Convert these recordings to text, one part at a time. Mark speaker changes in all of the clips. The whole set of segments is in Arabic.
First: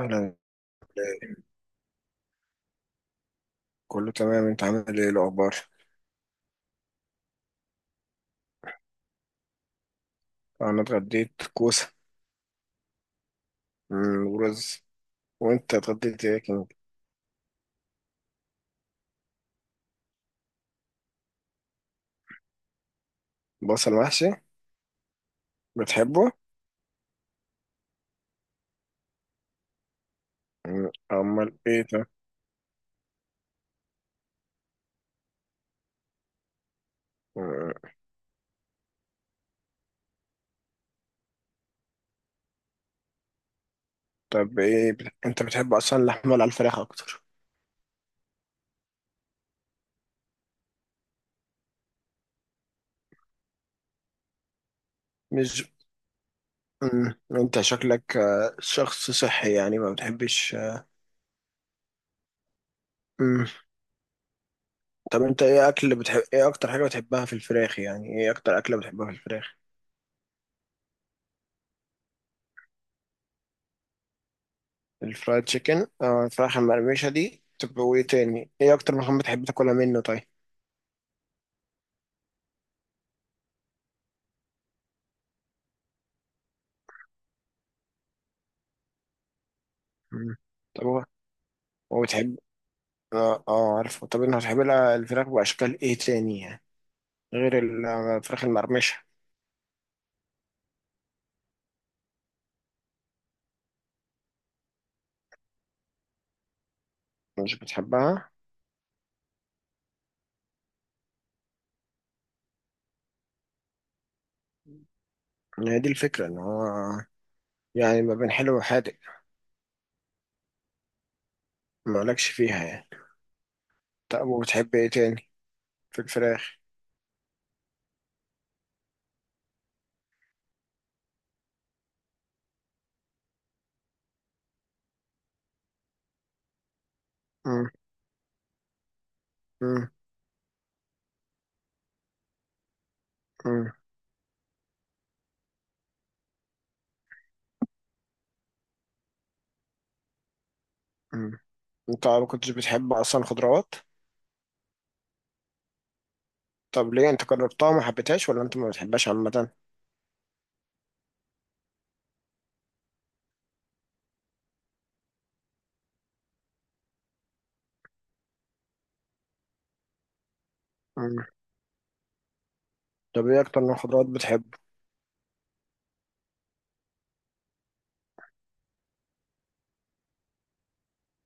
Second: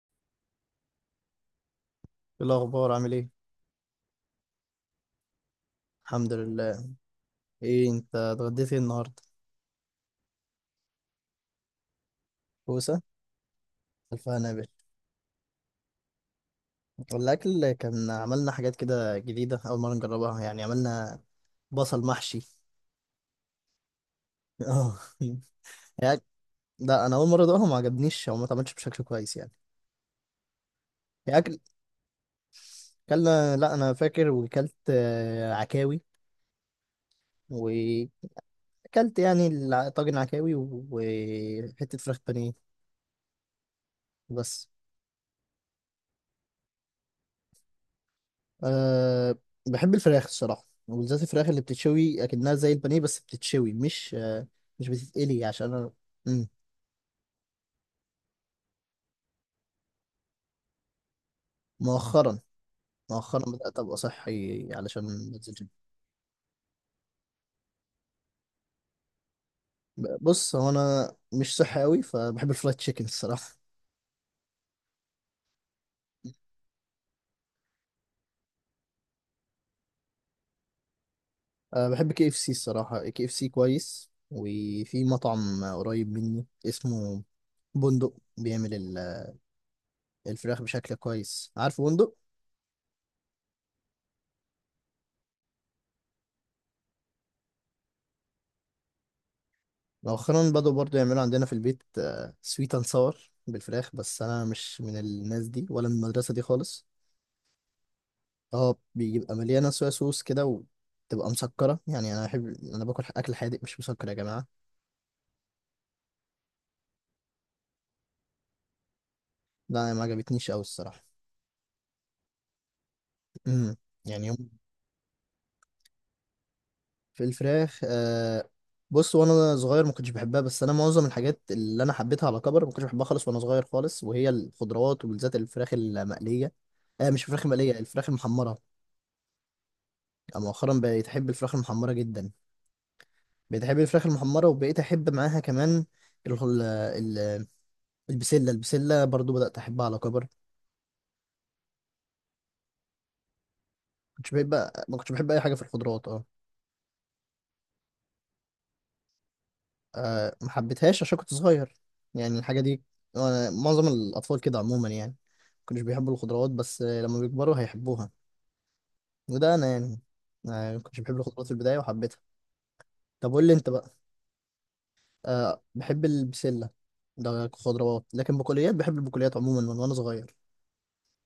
Speaker 1: أهلا.
Speaker 2: إيه الأخبار عامل إيه؟
Speaker 1: كله تمام. أنت عامل إيه الأخبار؟
Speaker 2: الحمد لله. إيه أنت اتغديت إيه النهاردة؟
Speaker 1: أنا اتغديت كوسة،
Speaker 2: كوسة؟ ألف هنا يا باشا.
Speaker 1: ورز. وأنت اتغديت إيه كان؟
Speaker 2: الأكل كان عملنا حاجات كده جديدة أول مرة نجربها يعني عملنا بصل محشي.
Speaker 1: بصل محشي.
Speaker 2: آه يعني،
Speaker 1: بتحبه؟
Speaker 2: لا أنا أول مرة أدوقها ما عجبنيش أو ما اتعملش بشكل كويس يعني. هي
Speaker 1: أمال
Speaker 2: أكل
Speaker 1: إيه ده؟
Speaker 2: أكلنا، لا أنا فاكر وكلت عكاوي،
Speaker 1: مم.
Speaker 2: وأكلت يعني طاجن عكاوي وحتة فراخ بانيه
Speaker 1: طب
Speaker 2: بس.
Speaker 1: إيه، أنت بتحب أصلا اللحمة ولا الفراخ أكتر؟
Speaker 2: أه، بحب الفراخ الصراحة وبالذات الفراخ اللي بتتشوي أكنها زي البانيه، بس بتتشوي مش بتتقلي
Speaker 1: مش.
Speaker 2: عشان أنا. مم.
Speaker 1: مم، أنت شكلك شخص صحي يعني ما بتحبش.
Speaker 2: مؤخرا
Speaker 1: مم،
Speaker 2: مؤخرا بدأت أبقى صحي علشان
Speaker 1: طب أنت
Speaker 2: بنزل جيم.
Speaker 1: إيه أكل بتحب، إيه أكتر حاجة بتحبها في الفراخ؟ يعني إيه أكتر أكلة بتحبها في الفراخ؟
Speaker 2: بص، هو أنا مش صحي أوي فبحب الفرايد تشيكن الصراحة.
Speaker 1: الفرايد تشيكن أو الفراخ المقرمشة دي. طب وإيه تاني؟ إيه أكتر مكان بتحب تاكلها منه طيب؟
Speaker 2: أه، بحب KFC الصراحة، KFC كويس، وفي مطعم قريب مني اسمه بندق بيعمل
Speaker 1: مم.
Speaker 2: الفراخ
Speaker 1: طب
Speaker 2: بشكل
Speaker 1: هو،
Speaker 2: كويس. عارف بندق؟
Speaker 1: بتحب، اه، اه، عارفه. طب انت بتحب لها الفراخ باشكال ايه تاني يعني، غير الفراخ المقرمشه؟
Speaker 2: مؤخرا بدأوا برضو يعملوا عندنا في البيت سويت اند ساور بالفراخ، بس انا مش من الناس دي ولا من المدرسه دي خالص.
Speaker 1: مش بتحبها؟
Speaker 2: اه، بيبقى مليانه صويا صوص كده وتبقى مسكره، يعني انا باكل اكل حادق مش مسكر يا جماعه.
Speaker 1: هي دي الفكره، ان هو يعني ما بين حلو وحادق.
Speaker 2: لا، أنا ما عجبتنيش قوي الصراحه.
Speaker 1: مالكش فيها يعني.
Speaker 2: امم
Speaker 1: طب
Speaker 2: يعني
Speaker 1: وبتحب ايه تاني في الفراخ؟
Speaker 2: في الفراخ. بص، وانا صغير ما كنتش بحبها، بس انا معظم الحاجات اللي انا حبيتها على كبر ما كنتش بحبها خالص وانا صغير خالص، وهي الخضروات وبالذات الفراخ المقليه. مش الفراخ
Speaker 1: مم.
Speaker 2: المقليه، الفراخ المحمره.
Speaker 1: مم.
Speaker 2: مؤخرا بقيت احب الفراخ المحمره جدا.
Speaker 1: مم.
Speaker 2: بتحب الفراخ المحمرة، وبقيت أحب معاها كمان ال- ال- ال- البسلة برضو بدأت أحبها على كبر.
Speaker 1: مم. انت ما كنتش بتحب اصلا خضروات؟
Speaker 2: كنتش بحب ما كنتش بحب أي حاجة في الخضروات اه.
Speaker 1: طب ليه، انت جربتها وما حبيتهاش ولا انت ما بتحبهاش عامه؟
Speaker 2: آه، ما حبيتهاش عشان كنت صغير يعني. الحاجة دي، معظم الأطفال كده عموما يعني ما كانوش بيحبوا الخضروات، بس لما بيكبروا هيحبوها. وده أنا يعني، ما كنتش بحب
Speaker 1: مم.
Speaker 2: الخضروات في البداية وحبيتها.
Speaker 1: طب
Speaker 2: طب
Speaker 1: ايه
Speaker 2: قول لي
Speaker 1: اكتر
Speaker 2: أنت
Speaker 1: نوع
Speaker 2: بقى.
Speaker 1: خضروات بتحب؟
Speaker 2: أه، بحب البسلة. ده خضروات لكن بقوليات، بحب البقوليات عموما من وأنا صغير.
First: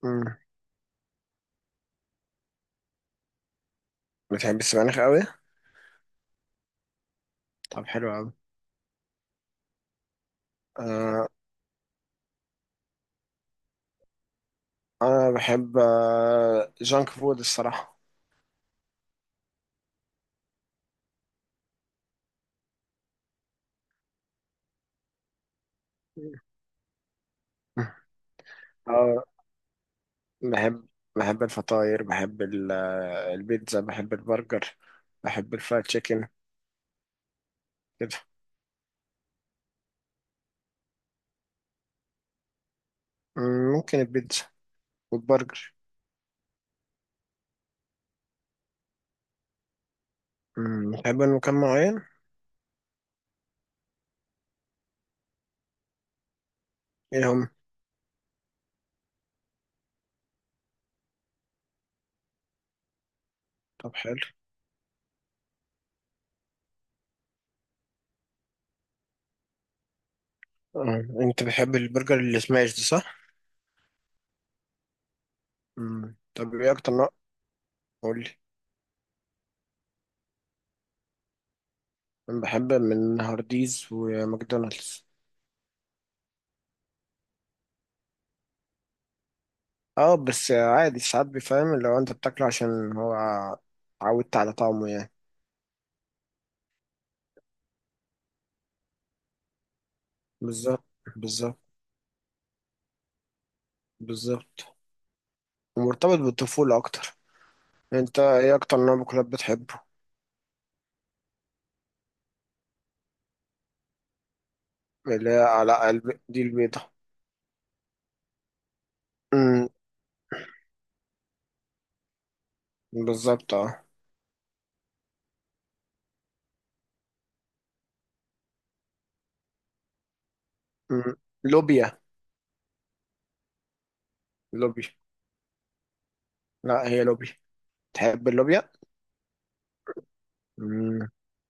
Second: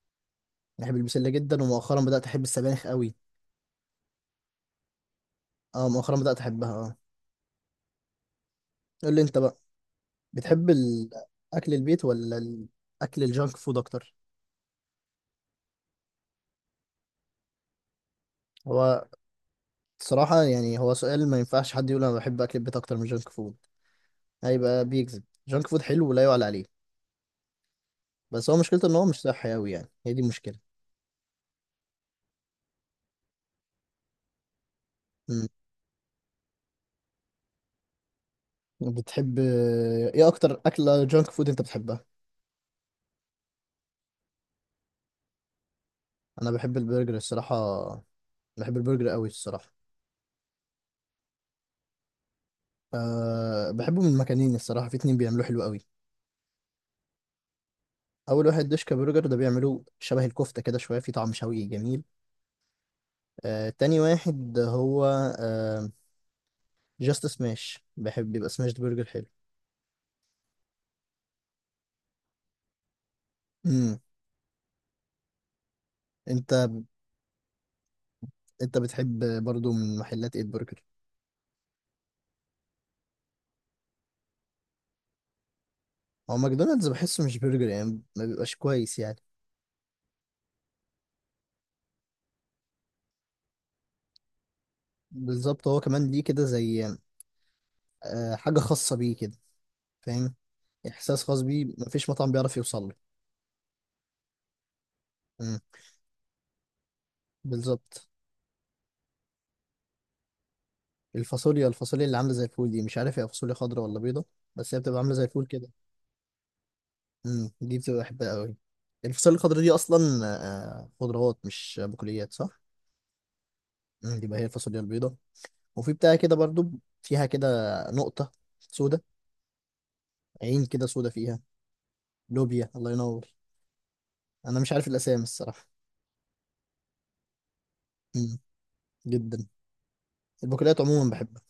Speaker 1: مم.
Speaker 2: بحب البسلة جدا، ومؤخرا بدأت أحب السبانخ قوي.
Speaker 1: بتحب السبانخ قوي؟
Speaker 2: اه، مؤخرا بدأت احبها اه.
Speaker 1: طب حلو
Speaker 2: قول لي انت بقى، بتحب
Speaker 1: قوي.
Speaker 2: اكل البيت ولا اكل الجانك فود اكتر؟
Speaker 1: انا بحب جانك فود الصراحه.
Speaker 2: هو صراحة يعني هو سؤال ما ينفعش حد يقول انا بحب اكل البيت اكتر من جانك فود، هيبقى بيكذب. جانك فود حلو ولا يعلى عليه. بس هو مشكلته ان هو مش
Speaker 1: اه.
Speaker 2: صحي قوي، يعني هي دي المشكلة.
Speaker 1: بحب بحب الفطاير، بحب البيتزا، بحب البرجر،
Speaker 2: مم.
Speaker 1: بحب الفرايد تشيكن كده.
Speaker 2: بتحب، ايه اكتر اكلة جانك فود انت بتحبها؟
Speaker 1: مم، ممكن البيتزا والبرجر.
Speaker 2: انا بحب البرجر الصراحة، بحب البرجر قوي الصراحة.
Speaker 1: بتحب مكان معين؟
Speaker 2: أه، بحبه من مكانين الصراحة، في اتنين بيعملوه حلو قوي.
Speaker 1: ايه هم؟
Speaker 2: اول واحد دوشكا برجر، ده بيعملوه شبه الكفته كده، شويه في طعم شوي جميل.
Speaker 1: طب
Speaker 2: تاني
Speaker 1: حلو.
Speaker 2: واحد هو آه جاست سماش، بحب يبقى سماش برجر حلو.
Speaker 1: آه، انت بتحب البرجر اللي سماش ده صح؟
Speaker 2: امم.
Speaker 1: مم.
Speaker 2: انت
Speaker 1: طب ايه اكتر نوع، قول لي.
Speaker 2: انت بتحب برضو من محلات ايه البرجر؟
Speaker 1: انا بحب من هارديز وماكدونالدز.
Speaker 2: هو ماكدونالدز بحسه مش برجر يعني، ما بيبقاش كويس يعني.
Speaker 1: اه، بس عادي ساعات بيفهم لو انت بتاكله، عشان هو عودت على طعمه يعني.
Speaker 2: بالظبط، هو كمان ليه كده زي حاجه خاصه بيه كده، فاهم.
Speaker 1: بالظبط.
Speaker 2: احساس خاص
Speaker 1: بالظبط.
Speaker 2: بيه مفيش مطعم بيعرف يوصل له.
Speaker 1: بالظبط.
Speaker 2: امم،
Speaker 1: ومرتبط بالطفولة أكتر.
Speaker 2: بالظبط.
Speaker 1: أنت إيه أكتر نوع مكلاب بتحبه؟
Speaker 2: الفاصوليا اللي عامله زي الفول دي، مش عارف هي فاصوليا خضراء ولا بيضه، بس هي بتبقى عامله زي
Speaker 1: اللي هي
Speaker 2: الفول كده.
Speaker 1: على قلب دي، البيضة؟
Speaker 2: امم، دي بتبقى بحبها قوي، الفاصوليا الخضراء
Speaker 1: أمم.
Speaker 2: دي اصلا. آه، خضروات مش بقوليات، صح.
Speaker 1: بالظبط، أه.
Speaker 2: امم، دي بقى هي الفاصوليا البيضاء، وفي بتاع كده برضو فيها كده نقطة سودة، عين كده سودة
Speaker 1: أمم.
Speaker 2: فيها.
Speaker 1: لوبيا.
Speaker 2: لوبيا، الله ينور، انا مش عارف
Speaker 1: لوبيا.
Speaker 2: الاسامي الصراحة.
Speaker 1: لا، هي لوبيا. تحب
Speaker 2: امم،
Speaker 1: اللوبيا؟
Speaker 2: جدا، البقوليات
Speaker 1: أمم.
Speaker 2: عموما بحبها.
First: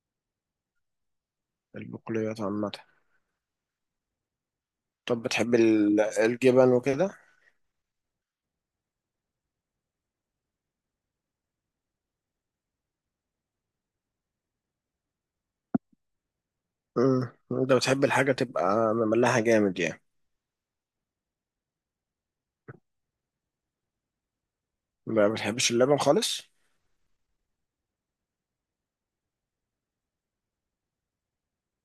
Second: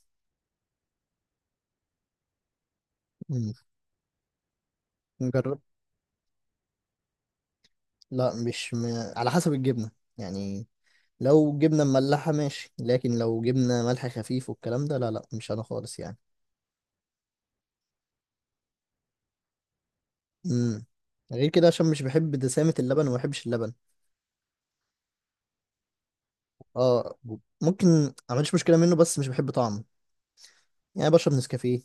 Speaker 1: البقوليات عامة.
Speaker 2: امم.
Speaker 1: طب بتحب
Speaker 2: جربت،
Speaker 1: الجبن وكده؟
Speaker 2: لا مش على حسب الجبنة يعني. لو جبنة مملحة ماشي، لكن لو جبنة ملح خفيف والكلام ده، لا لا، مش انا خالص يعني.
Speaker 1: أمم. أنت بتحب الحاجة تبقى مملحة جامد يعني؟
Speaker 2: امم، غير كده عشان مش بحب دسامة اللبن وما بحبش اللبن.
Speaker 1: ما بتحبش اللبن خالص؟
Speaker 2: اه، ممكن ما عنديش مشكله منه، بس مش بحب طعمه. يعني بشرب نسكافيه،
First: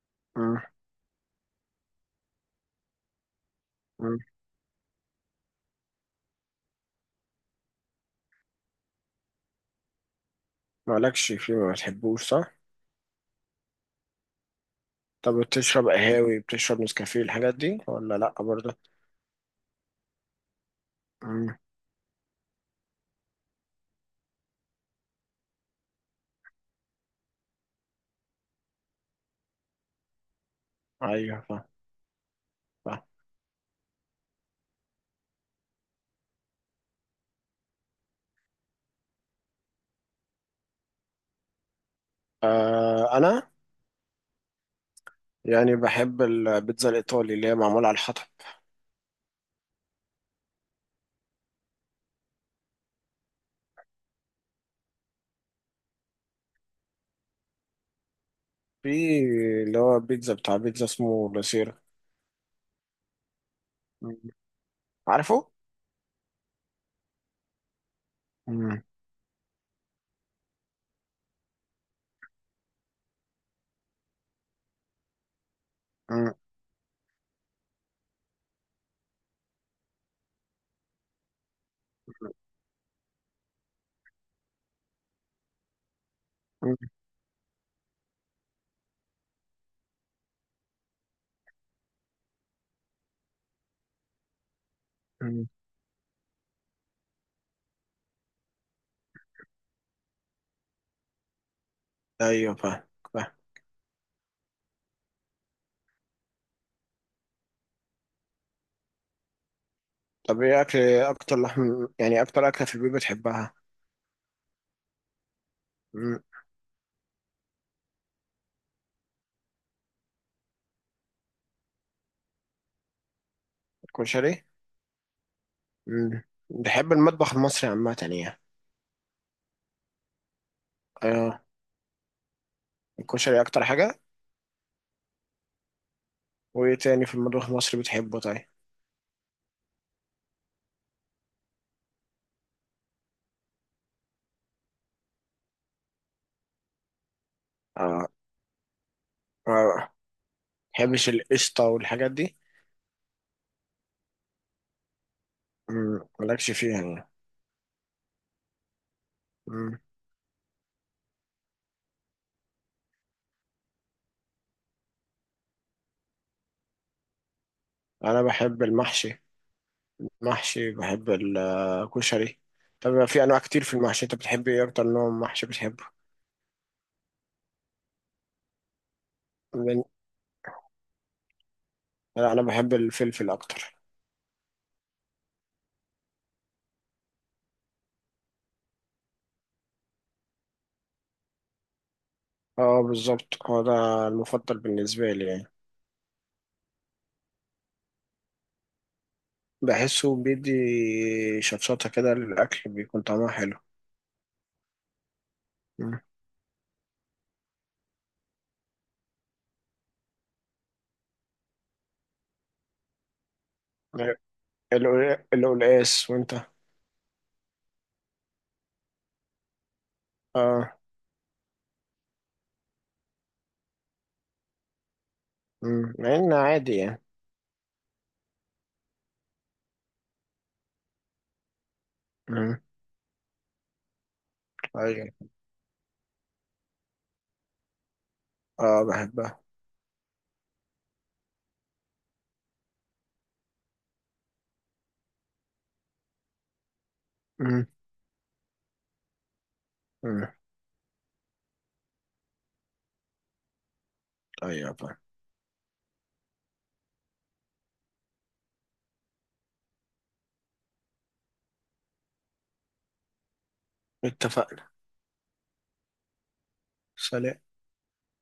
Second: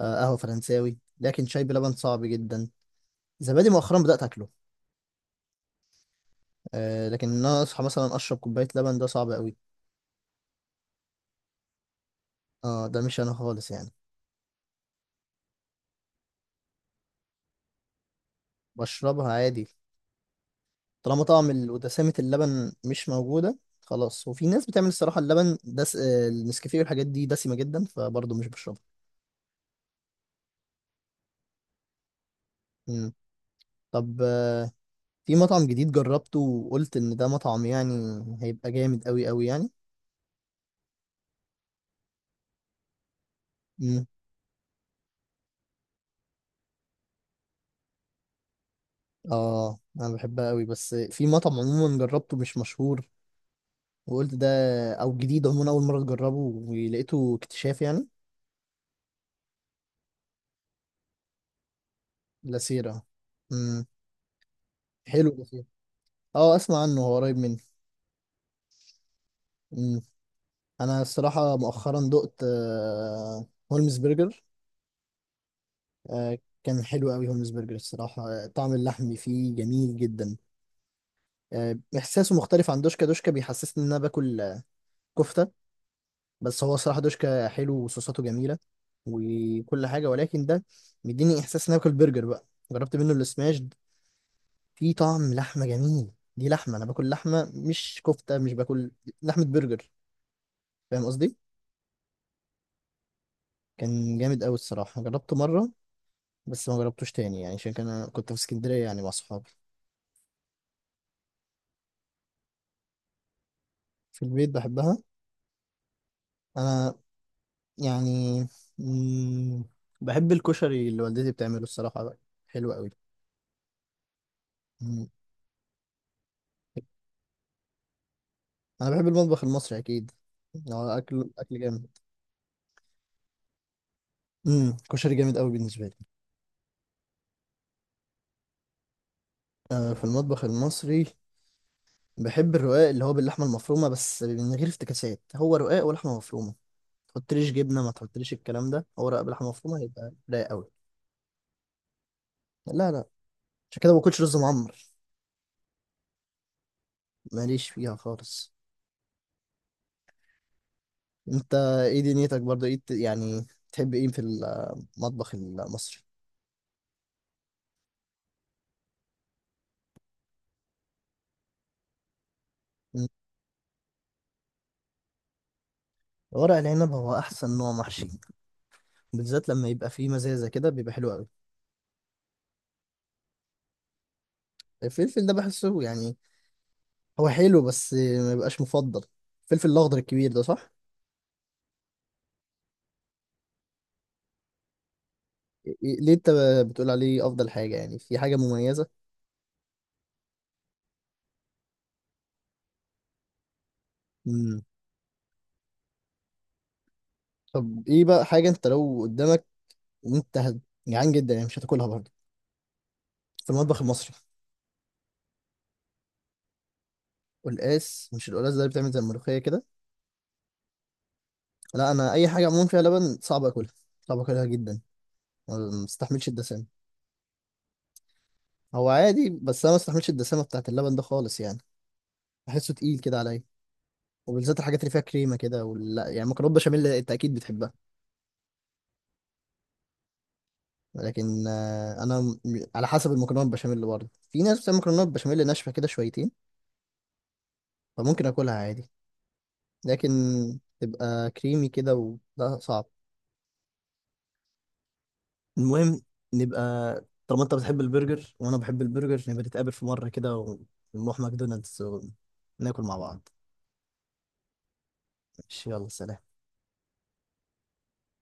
Speaker 2: قهوه
Speaker 1: أمم.
Speaker 2: فرنساوي، لكن شاي بلبن صعب جدا. زبادي مؤخرا
Speaker 1: أمم.
Speaker 2: بدات اكله. لكن ان انا اصحى مثلا اشرب كوبايه لبن ده صعب قوي.
Speaker 1: مالكش فيه، ما بتحبوش صح؟
Speaker 2: اه، ده مش انا خالص يعني.
Speaker 1: طب بتشرب قهاوي، بتشرب نسكافيه، الحاجات دي ولا لأ برضه؟
Speaker 2: بشربها عادي، طالما طعم
Speaker 1: مم.
Speaker 2: ودسامه اللبن مش موجوده خلاص. وفي ناس بتعمل الصراحه اللبن دس، النسكافيه والحاجات دي دسمه جدا، فبرضه مش بشربها.
Speaker 1: ايوه، فاهم. فاهم.
Speaker 2: مم. طب، في مطعم جديد جربته وقلت ان ده مطعم يعني هيبقى جامد قوي قوي يعني.
Speaker 1: آه، انا يعني بحب البيتزا الايطالي اللي هي معموله على الحطب.
Speaker 2: اه، انا بحبها قوي، بس في مطعم عموما جربته مش مشهور، وقلت ده، او جديد عموما اول مره اجربه ولقيته اكتشاف يعني.
Speaker 1: في اللي هو بيتزا، بتاع بيتزا اسمه لاسيرا.
Speaker 2: لاسيرا، امم
Speaker 1: مم.
Speaker 2: حلو
Speaker 1: عارفه.
Speaker 2: لاسيرا. اه، اسمع عنه، هو قريب مني.
Speaker 1: مم.
Speaker 2: امم. انا الصراحه مؤخرا دقت هولمز برجر.
Speaker 1: مم.
Speaker 2: آه، كان حلو قوي هولمز برجر الصراحه، طعم اللحم فيه جميل جدا. احساسه مختلف عن دوشكا. دوشكا بيحسسني ان انا باكل كفته، بس هو
Speaker 1: مم.
Speaker 2: الصراحه دوشكا حلو وصوصاته جميله وكل حاجه، ولكن ده مديني احساس ان أنا باكل برجر بقى. جربت منه السماش، في طعم
Speaker 1: مم.
Speaker 2: لحمه جميل. دي لحمه، انا باكل لحمه مش كفته، مش باكل لحمه برجر، فاهم قصدي.
Speaker 1: ايوه، فاهم. فاهم.
Speaker 2: كان جامد قوي الصراحه، جربته مره بس ما جربتوش تاني يعني عشان انا كنت في اسكندريه يعني مع صحابي.
Speaker 1: طب ايه اكل، اكتر لحم يعني، اكتر اكله في البيت بتحبها؟
Speaker 2: في البيت بحبها
Speaker 1: مم.
Speaker 2: انا يعني. مم، بحب الكشري اللي والدتي بتعمله الصراحه بقى، حلو
Speaker 1: الكشري.
Speaker 2: قوي.
Speaker 1: مم. بحب المطبخ المصري عامه يعني.
Speaker 2: انا بحب المطبخ المصري اكيد، هو اكل،
Speaker 1: اه.
Speaker 2: اكل جامد.
Speaker 1: الكشري اكتر حاجه.
Speaker 2: امم، كشري جامد قوي بالنسبه لي.
Speaker 1: وايه تاني في المطبخ المصري بتحبه طيب؟
Speaker 2: آه، في المطبخ المصري بحب الرقاق، اللي هو باللحمه المفرومه، بس من غير افتكاسات، هو رقاق ولحمه مفرومه، ما تحطليش جبنه ما
Speaker 1: اه.
Speaker 2: تحطليش الكلام ده، هو رقاق بلحمه
Speaker 1: اه،
Speaker 2: مفرومه
Speaker 1: ما
Speaker 2: يبقى رايق قوي.
Speaker 1: بحبش القشطه والحاجات دي.
Speaker 2: لا لا، عشان كده ما باكلش رز معمر.
Speaker 1: مم، مالكش فيها يعني.
Speaker 2: ماليش فيها خالص.
Speaker 1: مم.
Speaker 2: انت ايه دنيتك برضه؟ ايه يعني تحب ايه في المطبخ المصري؟
Speaker 1: انا بحب المحشي. محشي. بحب الكشري. طب
Speaker 2: مم.
Speaker 1: في انواع كتير في المحشي، انت بتحب ايه، اكتر نوع محشي بتحبه؟
Speaker 2: ورق العنب هو احسن نوع محشي، بالذات لما
Speaker 1: من-
Speaker 2: يبقى فيه مزازه كده بيبقى حلو قوي.
Speaker 1: لا، انا بحب الفلفل اكتر.
Speaker 2: الفلفل ده بحسه يعني هو حلو، بس ما يبقاش مفضل. الفلفل الاخضر الكبير ده، صح؟
Speaker 1: اه، بالظبط هو ده المفضل بالنسبه لي يعني.
Speaker 2: إيه، ليه انت بتقول عليه افضل حاجه، يعني في حاجه مميزه؟
Speaker 1: بحسه بيدي شطشطه كده للاكل، بيكون طعمها حلو.
Speaker 2: امم.
Speaker 1: مم.
Speaker 2: طب، ايه بقى حاجه انت لو قدامك وانت جعان جدا يعني مش هتاكلها برضه في المطبخ المصري؟
Speaker 1: القلقاس. وانت؟
Speaker 2: قلقاس، مش القلقاس ده اللي بتعمل زي الملوخيه كده؟
Speaker 1: اه.
Speaker 2: لا، انا اي حاجه عموما فيها لبن صعب اكلها، صعب اكلها جدا، ما
Speaker 1: مم. مع
Speaker 2: بستحملش
Speaker 1: انه
Speaker 2: الدسامه.
Speaker 1: عادي يعني.
Speaker 2: هو عادي بس انا ما بستحملش الدسامه بتاعت اللبن ده خالص يعني.
Speaker 1: مم.
Speaker 2: بحسه تقيل كده عليا، وبالذات الحاجات اللي فيها
Speaker 1: ايوه.
Speaker 2: كريمه كده، ولا يعني مكرونه بشاميل انت اكيد بتحبها.
Speaker 1: اه، بحبها.
Speaker 2: لكن انا على حسب المكرونه البشاميل، اللي برضه في ناس بتعمل مكرونه بشاميل ناشفه كده شويتين
Speaker 1: مم.
Speaker 2: فممكن اكلها عادي، لكن
Speaker 1: مم.
Speaker 2: تبقى كريمي كده وده صعب.
Speaker 1: ايوه، طيب.
Speaker 2: المهم، نبقى طالما انت بتحب البرجر وانا بحب البرجر، نبقى نتقابل في مره كده ونروح ماكدونالدز وناكل مع بعض.
Speaker 1: اتفقنا.
Speaker 2: ماشي، يلا سلام.
Speaker 1: سلام.